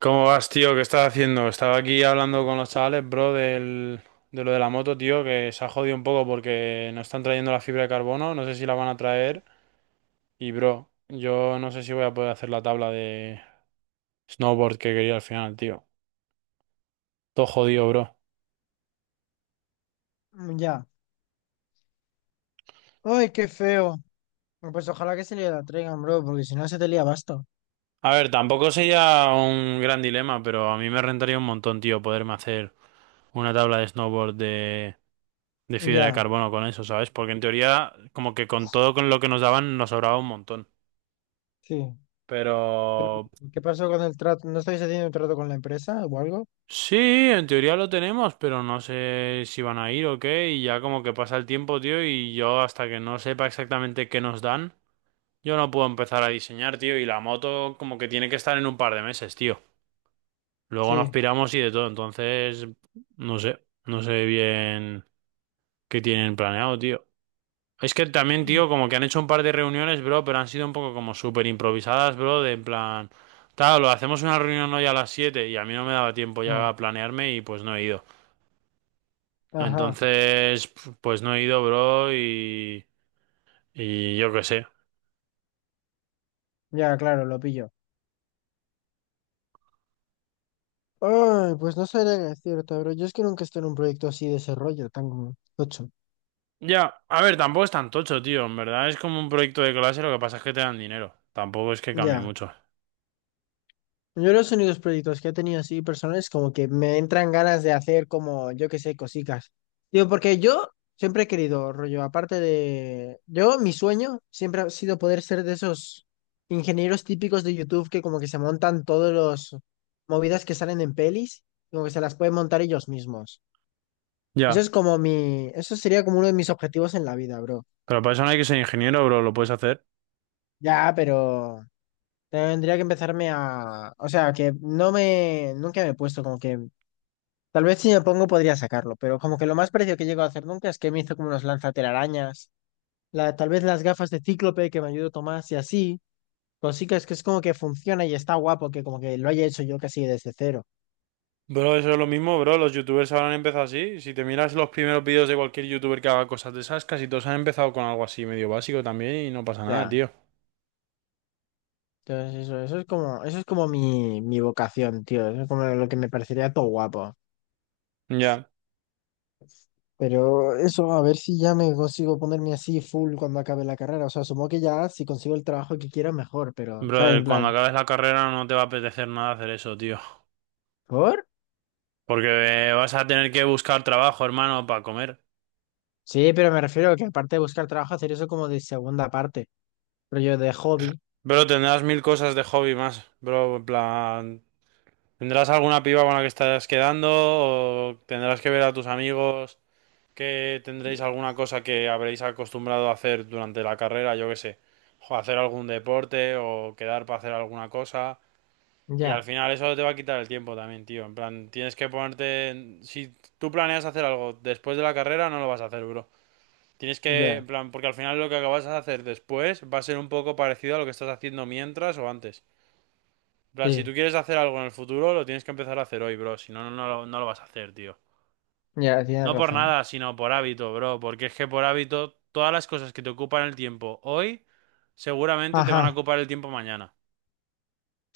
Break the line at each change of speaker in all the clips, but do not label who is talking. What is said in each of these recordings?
¿Cómo vas, tío? ¿Qué estás haciendo? Estaba aquí hablando con los chavales, bro, del, de lo de la moto, tío, que se ha jodido un poco porque no están trayendo la fibra de carbono, no sé si la van a traer. Y, bro, yo no sé si voy a poder hacer la tabla de snowboard que quería al final, tío. Todo jodido, bro.
Mm, ya. ¡Ay, qué feo! Bueno, pues ojalá que se le la traigan, bro, porque si no se te lía basta.
A ver, tampoco sería un gran dilema, pero a mí me rentaría un montón, tío, poderme hacer una tabla de snowboard de fibra de
Ya,
carbono con eso, ¿sabes? Porque en teoría, como que con todo con lo que nos daban, nos sobraba un montón.
sí.
Pero
Pero, ¿qué pasó con el trato? ¿No estáis haciendo un trato con la empresa o algo?
sí, en teoría lo tenemos, pero no sé si van a ir o qué, y ya como que pasa el tiempo, tío, y yo hasta que no sepa exactamente qué nos dan, yo no puedo empezar a diseñar, tío, y la moto como que tiene que estar en un par de meses, tío. Luego nos
Sí.
piramos y de todo, entonces no sé, no sé bien qué tienen planeado, tío. Es que también,
Mm.
tío, como que han hecho un par de reuniones, bro, pero han sido un poco como súper improvisadas, bro, de en plan, tal, lo hacemos una reunión hoy a las 7 y a mí no me daba tiempo ya
Ah,
a planearme y pues no he ido.
ajá.
Entonces, pues no he ido, bro, y yo qué sé.
Ya, claro, lo pillo. Ay, pues no sabría qué decirte, bro. Yo es que nunca estoy en un proyecto así de ese rollo, tan tocho.
Ya, a ver, tampoco es tan tocho, tío. En verdad es como un proyecto de clase, lo que pasa es que te dan dinero. Tampoco es que cambie
Ya.
mucho.
Yo los únicos proyectos que he tenido así personales como que me entran ganas de hacer como, yo qué sé, cositas. Digo, porque yo siempre he querido, rollo, Yo, mi sueño siempre ha sido poder ser de esos ingenieros típicos de YouTube que como que se montan todos los movidas que salen en pelis, como que se las pueden montar ellos mismos.
Ya,
Eso sería como uno de mis objetivos en la vida, bro.
pero para eso no hay que ser ingeniero, bro, lo puedes hacer.
Ya, pero... Tendría que empezarme a... O sea, que no me... Nunca me he puesto como que tal vez si me pongo podría sacarlo, pero como que lo más parecido que llego a hacer nunca es que me hizo como unos lanzatelarañas, tal vez las gafas de Cíclope que me ayudó Tomás y así, cositas que es como que funciona y está guapo que como que lo haya hecho yo casi desde cero.
Bro, eso es lo mismo, bro. Los youtubers ahora han empezado así. Si te miras los primeros vídeos de cualquier youtuber que haga cosas de esas, casi todos han empezado con algo así medio básico también y no
O
pasa nada,
sea,
tío.
entonces eso es como, eso es como mi vocación, tío, eso es como lo que me parecería todo guapo.
Ya.
Pero eso, a ver si ya me consigo ponerme así full cuando acabe la carrera. O sea, supongo que ya si consigo el trabajo que quiero mejor, pero, ¿sabes? En
Brother, cuando
plan,
acabes la carrera no te va a apetecer nada hacer eso, tío.
¿por?
Porque vas a tener que buscar trabajo, hermano, para comer.
Sí, pero me refiero a que aparte de buscar trabajo, hacer eso como de segunda parte, pero yo de hobby.
Bro, tendrás mil cosas de hobby más, bro, en plan, ¿tendrás alguna piba con la que estarás quedando o tendrás que ver a tus amigos que tendréis alguna cosa que habréis acostumbrado a hacer durante la carrera, yo qué sé, o hacer algún deporte o quedar para hacer alguna cosa y al
Ya,
final eso te va a quitar el tiempo también, tío, en plan, tienes que ponerte, si tú planeas hacer algo después de la carrera no lo vas a hacer, bro. Tienes que,
ya,
en plan, porque al final lo que acabas de hacer después va a ser un poco parecido a lo que estás haciendo mientras o antes. En plan, si
sí,
tú quieres hacer algo en el futuro, lo tienes que empezar a hacer hoy, bro. Si no, no, no, no lo vas a hacer, tío.
ya, tienes
No por
razón.
nada, sino por hábito, bro. Porque es que por hábito, todas las cosas que te ocupan el tiempo hoy, seguramente te van a
Ajá,
ocupar el tiempo mañana.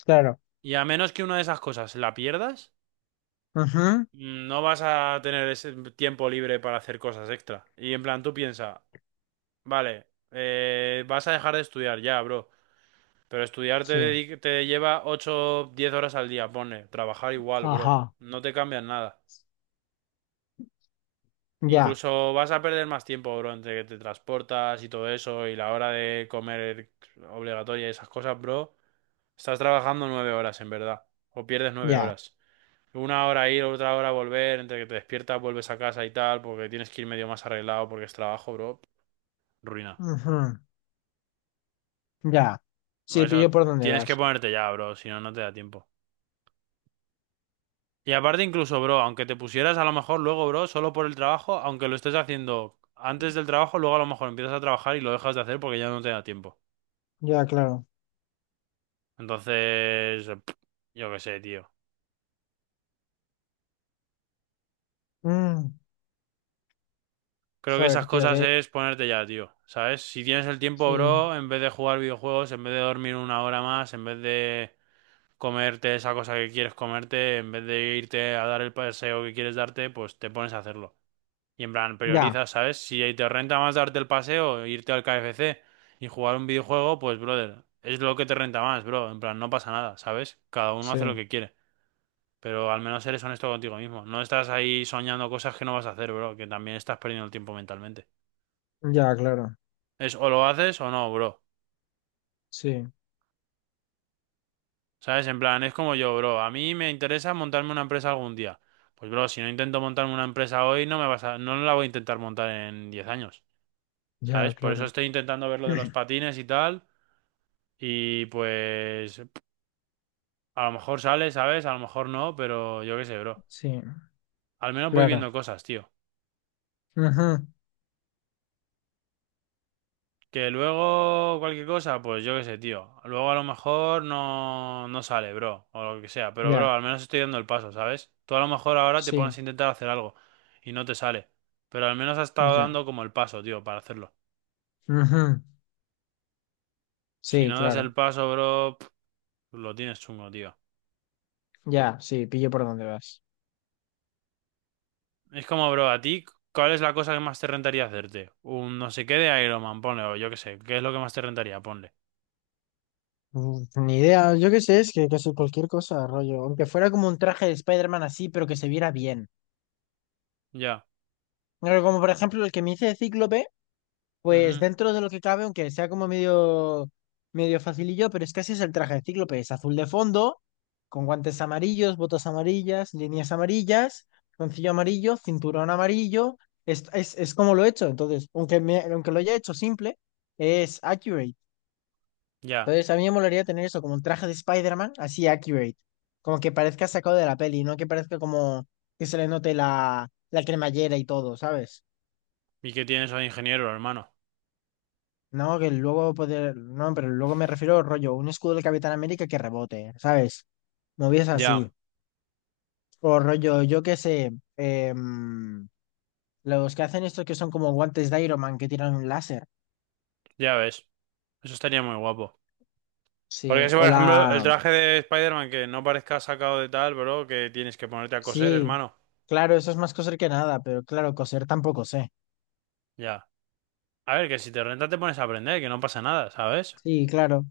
claro.
Y a menos que una de esas cosas la pierdas,
Ujú,
no vas a tener ese tiempo libre para hacer cosas extra. Y en plan, tú piensa, vale, vas a dejar de estudiar ya, bro. Pero estudiar
sí.
te lleva 8 10 horas al día, pone. Trabajar igual, bro.
Ajá,
No te cambian nada.
ya,
Incluso vas a perder más tiempo, bro, entre que te transportas y todo eso y la hora de comer obligatoria y esas cosas, bro. Estás trabajando 9 horas, en verdad. O pierdes nueve
ya,
horas. Una hora ir, otra hora volver, entre que te despiertas, vuelves a casa y tal, porque tienes que ir medio más arreglado porque es trabajo, bro. Ruina.
ujú, ya. Sí, pillo
Eso
por dónde
tienes que
vas.
ponerte ya, bro, si no, no te da tiempo. Y aparte incluso, bro, aunque te pusieras a lo mejor luego, bro, solo por el trabajo, aunque lo estés haciendo antes del trabajo, luego a lo mejor empiezas a trabajar y lo dejas de hacer porque ya no te da tiempo.
Ya, claro.
Entonces, eh, pff, yo qué sé, tío.
Mm,
Creo que
joder,
esas
tío,
cosas
que...
es ponerte ya, tío. ¿Sabes? Si tienes el tiempo,
Sí,
bro, en vez de jugar videojuegos, en vez de dormir una hora más, en vez de comerte esa cosa que quieres comerte, en vez de irte a dar el paseo que quieres darte, pues te pones a hacerlo. Y en plan,
ya,
priorizas, ¿sabes? Si ahí te renta más darte el paseo, irte al KFC y jugar un videojuego, pues, brother, es lo que te renta más, bro. En plan, no pasa nada, ¿sabes? Cada uno
sí,
hace lo que quiere. Pero al menos eres honesto contigo mismo. No estás ahí soñando cosas que no vas a hacer, bro, que también estás perdiendo el tiempo mentalmente.
ya, claro.
Es o lo haces o no, bro.
Sí,
¿Sabes? En plan, es como yo, bro. A mí me interesa montarme una empresa algún día. Pues, bro, si no intento montarme una empresa hoy, no me vas a, no la voy a intentar montar en 10 años.
ya,
¿Sabes? Por eso
claro.
estoy intentando ver lo de los patines y tal. Y pues, a lo mejor sale, ¿sabes? A lo mejor no, pero yo qué sé, bro.
Sí,
Al menos voy
claro.
viendo cosas, tío.
Ujú,
Que luego cualquier cosa, pues yo qué sé, tío. Luego a lo mejor no, no sale, bro, o lo que sea. Pero,
ya,
bro, al menos estoy dando el paso, ¿sabes? Tú a lo mejor ahora te
sí,
pones a intentar hacer algo y no te sale. Pero al menos has estado
ya.
dando como el paso, tío, para hacerlo.
Ujú,
Si
sí,
no das
claro.
el paso, bro, pf, lo tienes chungo, tío.
Ya, sí, pillo por dónde vas.
Es como, bro, a ti, ¿cuál es la cosa que más te rentaría hacerte? Un no sé qué de Iron Man, ponle, o yo qué sé. ¿Qué es lo que más te rentaría? Ponle.
Ni idea, yo qué sé, es que casi cualquier cosa, rollo. Aunque fuera como un traje de Spider-Man así, pero que se viera bien.
Ya.
Pero como por ejemplo el que me hice de Cíclope, pues
Ujú.
dentro de lo que cabe, aunque sea como medio, medio facilillo, pero es que así es el traje de Cíclope. Es azul de fondo, con guantes amarillos, botas amarillas, líneas amarillas, concillo amarillo, cinturón amarillo. Es como lo he hecho. Entonces, aunque lo haya hecho simple, es accurate.
Ya.
Entonces, a mí me molaría tener eso, como un traje de Spider-Man, así accurate. Como que parezca sacado de la peli, no que parezca como que se le note la cremallera y todo, ¿sabes?
¿Y qué tienes hoy, ingeniero, hermano?
No, que luego poder. No, pero luego me refiero rollo, un escudo del Capitán América que rebote, ¿sabes? Movies
Ya.
así. O rollo, yo qué sé. em, los que hacen esto que son como guantes de Iron Man que tiran un láser.
Ya ves. Eso estaría muy guapo.
Sí,
Porque si, por
o
ejemplo, el
la.
traje de Spider-Man que no parezca sacado de tal, bro, que tienes que ponerte a coser,
Sí,
hermano.
claro, eso es más coser que nada, pero claro, coser tampoco sé.
Ya. A ver, que si te renta te pones a aprender, que no pasa nada, ¿sabes?
Sí, claro.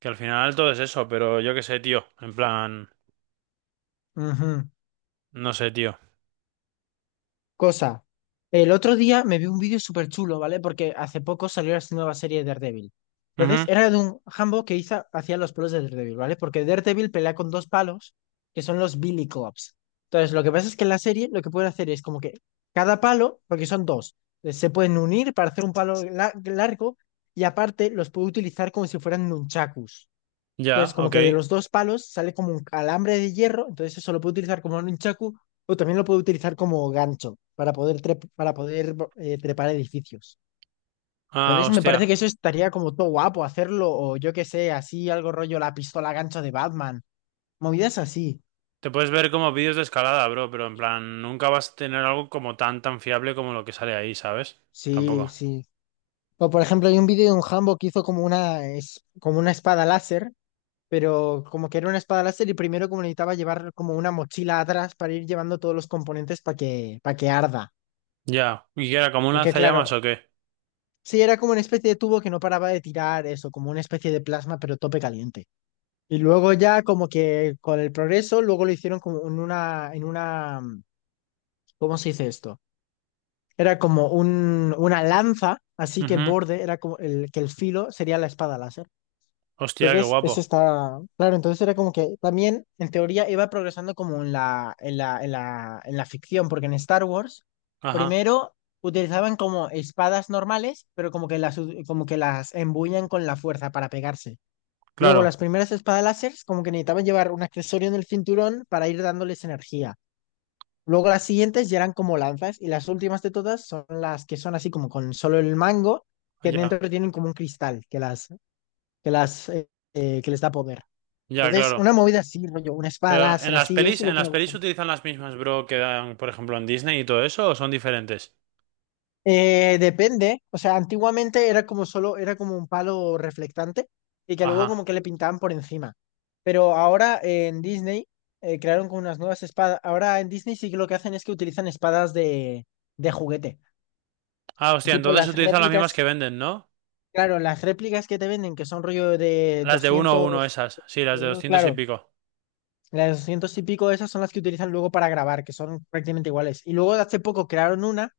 Que al final todo es eso, pero yo qué sé, tío. En plan,
Ujú.
no sé, tío.
Cosa, el otro día me vi un vídeo súper chulo, ¿vale? Porque hace poco salió esta nueva serie de Daredevil. Entonces,
Ujú.
era de un jambo que hacía los palos de Daredevil, ¿vale? Porque Daredevil pelea con dos palos, que son los Billy Clubs. Entonces, lo que pasa es que en la serie lo que pueden hacer es como que cada palo, porque son dos, se pueden unir para hacer un palo largo y aparte los puede utilizar como si fueran nunchakus. Entonces,
Ya,
como
ok.
que de los dos palos sale como un alambre de hierro, entonces eso lo puede utilizar como un chaku o también lo puede utilizar como gancho para poder, para poder trepar edificios.
Ah,
Entonces, me parece que
hostia.
eso estaría como todo guapo hacerlo, o yo qué sé, así algo rollo la pistola gancho de Batman. Movidas así.
Te puedes ver como vídeos de escalada, bro, pero en plan, nunca vas a tener algo como tan, tan fiable como lo que sale ahí, ¿sabes?
Sí,
Tampoco.
sí. O por ejemplo, hay un vídeo de un Hambo que hizo como como una espada láser, pero como que era una espada láser y primero como necesitaba llevar como una mochila atrás para ir llevando todos los componentes para que arda.
Ya. ¿Y qué era? ¿Como un
Porque claro,
lanzallamas o qué?
sí, era como una especie de tubo que no paraba de tirar eso, como una especie de plasma, pero tope caliente. Y luego ya como que con el progreso, luego lo hicieron como ¿cómo se dice esto? Era como una lanza, así que el
Ujú.
borde era como el, que el filo sería la espada láser.
Hostia, qué
Entonces,
guapo.
eso está claro. Entonces era como que también, en teoría, iba progresando como en la ficción, porque en Star Wars,
Ajá.
primero utilizaban como espadas normales, pero como que como que las embuían con la fuerza para pegarse. Luego,
Claro.
las primeras espadas láseres, como que necesitaban llevar un accesorio en el cinturón para ir dándoles energía. Luego, las siguientes ya eran como lanzas, y las últimas de todas son las que son así como con solo el mango, que
Ya.
dentro tienen como un cristal que las, eh, que les da poder.
Ya,
Entonces,
claro.
una movida así, rollo, una espada
Pero
láser así, eso es lo
en
que me
las pelis
gustaría.
utilizan las mismas, bro, que dan, por ejemplo, en Disney y todo eso, o son diferentes.
Depende, o sea, antiguamente era como solo, era como un palo reflectante y que luego como
Ajá.
que le pintaban por encima. Pero ahora en Disney crearon como unas nuevas espadas. Ahora en Disney sí que lo que hacen es que utilizan espadas de juguete.
Ah, hostia,
Tipo
entonces
las
utilizan las mismas
réplicas,
que venden, ¿no?
claro, las réplicas que te venden, que son rollo de
Las de uno a uno
200
esas. Sí, las de 200 y
claro,
pico.
las 200 y pico, esas son las que utilizan luego para grabar, que son prácticamente iguales. Y luego hace poco crearon una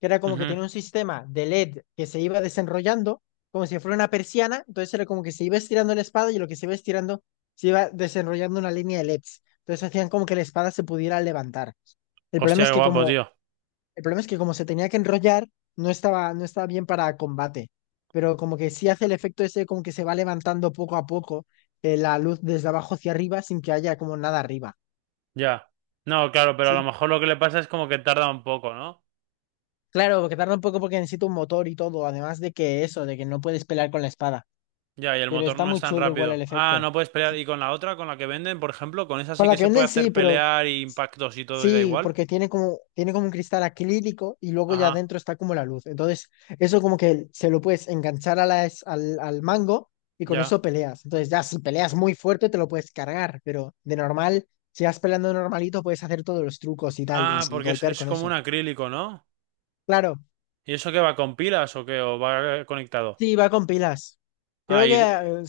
que era como que
Ujú.
tenía un sistema de LED que se iba desenrollando, como si fuera una persiana, entonces era como que se iba estirando la espada y lo que se iba estirando se iba desenrollando una línea de LEDs. Entonces hacían como que la espada se pudiera levantar. El problema
Hostia,
es
qué
que
guapo,
como,
tío.
el problema es que como se tenía que enrollar, no estaba bien para combate, pero como que sí hace el efecto ese como que se va levantando poco a poco la luz desde abajo hacia arriba sin que haya como nada arriba.
Ya. No, claro, pero a lo
Sí,
mejor lo que le pasa es como que tarda un poco, ¿no?
claro, porque tarda un poco porque necesita un motor y todo, además de que eso, de que no puedes pelear con la espada.
Ya, y el
Pero
motor
está
no es
muy
tan
chulo igual el
rápido. Ah,
efecto.
no puedes pelear.
Sí.
¿Y con la otra, con la que venden, por ejemplo? Con esa
Con
sí
la
que
que
se puede
venden sí,
hacer
pero
pelear y impactos y todo y da
sí,
igual.
porque tiene como un cristal acrílico y luego ya
Ajá,
adentro está como la luz. Entonces, eso como que se lo puedes enganchar a al mango y con
ya.
eso peleas. Entonces, ya si peleas muy fuerte te lo puedes cargar, pero de normal, si vas peleando normalito, puedes hacer todos los trucos y tal
Ah,
y
porque
golpear
es
con
como un
eso.
acrílico, ¿no?
Claro,
¿Y eso qué va con pilas o qué? ¿O va conectado?
sí, va con pilas.
Ah,
Creo que
y...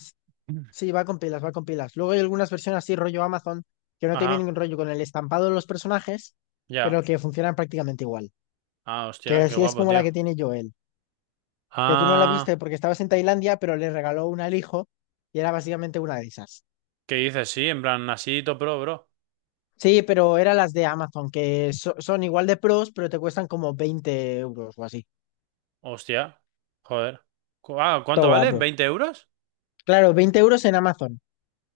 Sí, va con pilas, va con pilas. Luego hay algunas versiones así, rollo Amazon, que no te
Ajá,
vienen rollo con el estampado de los personajes,
ya.
pero que funcionan prácticamente igual.
Ah,
Que
hostia, qué
así es
guapo,
como la
tío.
que tiene Joel. Que tú no la viste
Ah,
porque estabas en Tailandia, pero le regaló una al hijo y era básicamente una de esas.
¿qué dices? Sí, en plan, así top pro, bro.
Sí, pero eran las de Amazon, que son igual de pros, pero te cuestan como 20 euros o así.
Hostia, joder. Cu- Ah,
Todo
¿cuánto vale?
guapo.
¿Veinte euros?
Claro, 20 euros en Amazon.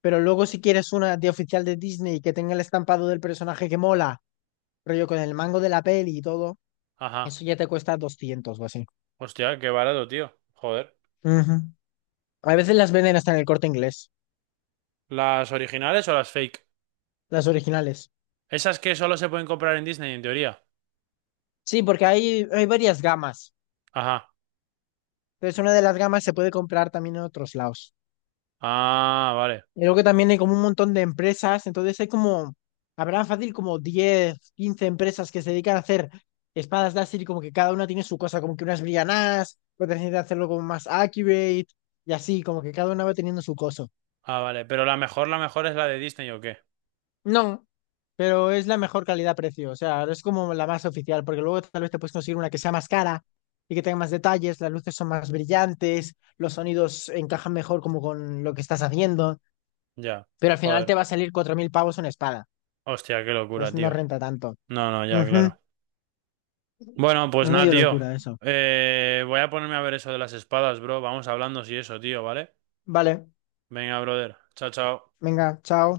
Pero luego si quieres una de oficial de Disney que tenga el estampado del personaje que mola, rollo con el mango de la peli y todo. Eso
Ajá,
ya te cuesta 200 o así.
hostia, qué barato, tío. Joder.
Ujú. A veces las venden hasta en el Corte Inglés,
¿Las originales o las fake?
las originales.
Esas que solo se pueden comprar en Disney, en teoría.
Sí, porque hay varias gamas.
Ajá.
Entonces una de las gamas se puede comprar también en otros lados.
Ah, vale.
Y luego también hay como un montón de empresas, entonces habrá fácil como 10 15 empresas que se dedican a hacer espadas láser y como que cada una tiene su cosa, como que unas brillan más, otras intentan hacerlo como más accurate y así, como que cada una va teniendo su cosa.
Ah, vale. Pero la mejor es la de Disney, ¿o qué?
No, pero es la mejor calidad-precio. O sea, es como la más oficial, porque luego tal vez te puedes conseguir una que sea más cara y que tenga más detalles, las luces son más brillantes, los sonidos encajan mejor como con lo que estás haciendo,
Ya.
pero al final te va
Joder.
a salir 4.000 pavos una espada.
Hostia, qué
Entonces
locura,
no
tío.
renta tanto.
No, no, ya,
Ujú,
claro. Bueno,
es
pues nada,
medio
tío.
locura eso.
Voy a ponerme a ver eso de las espadas, bro. Vamos hablando si eso, tío, ¿vale?
Vale,
Venga, brother. Chao, chao.
venga, chao.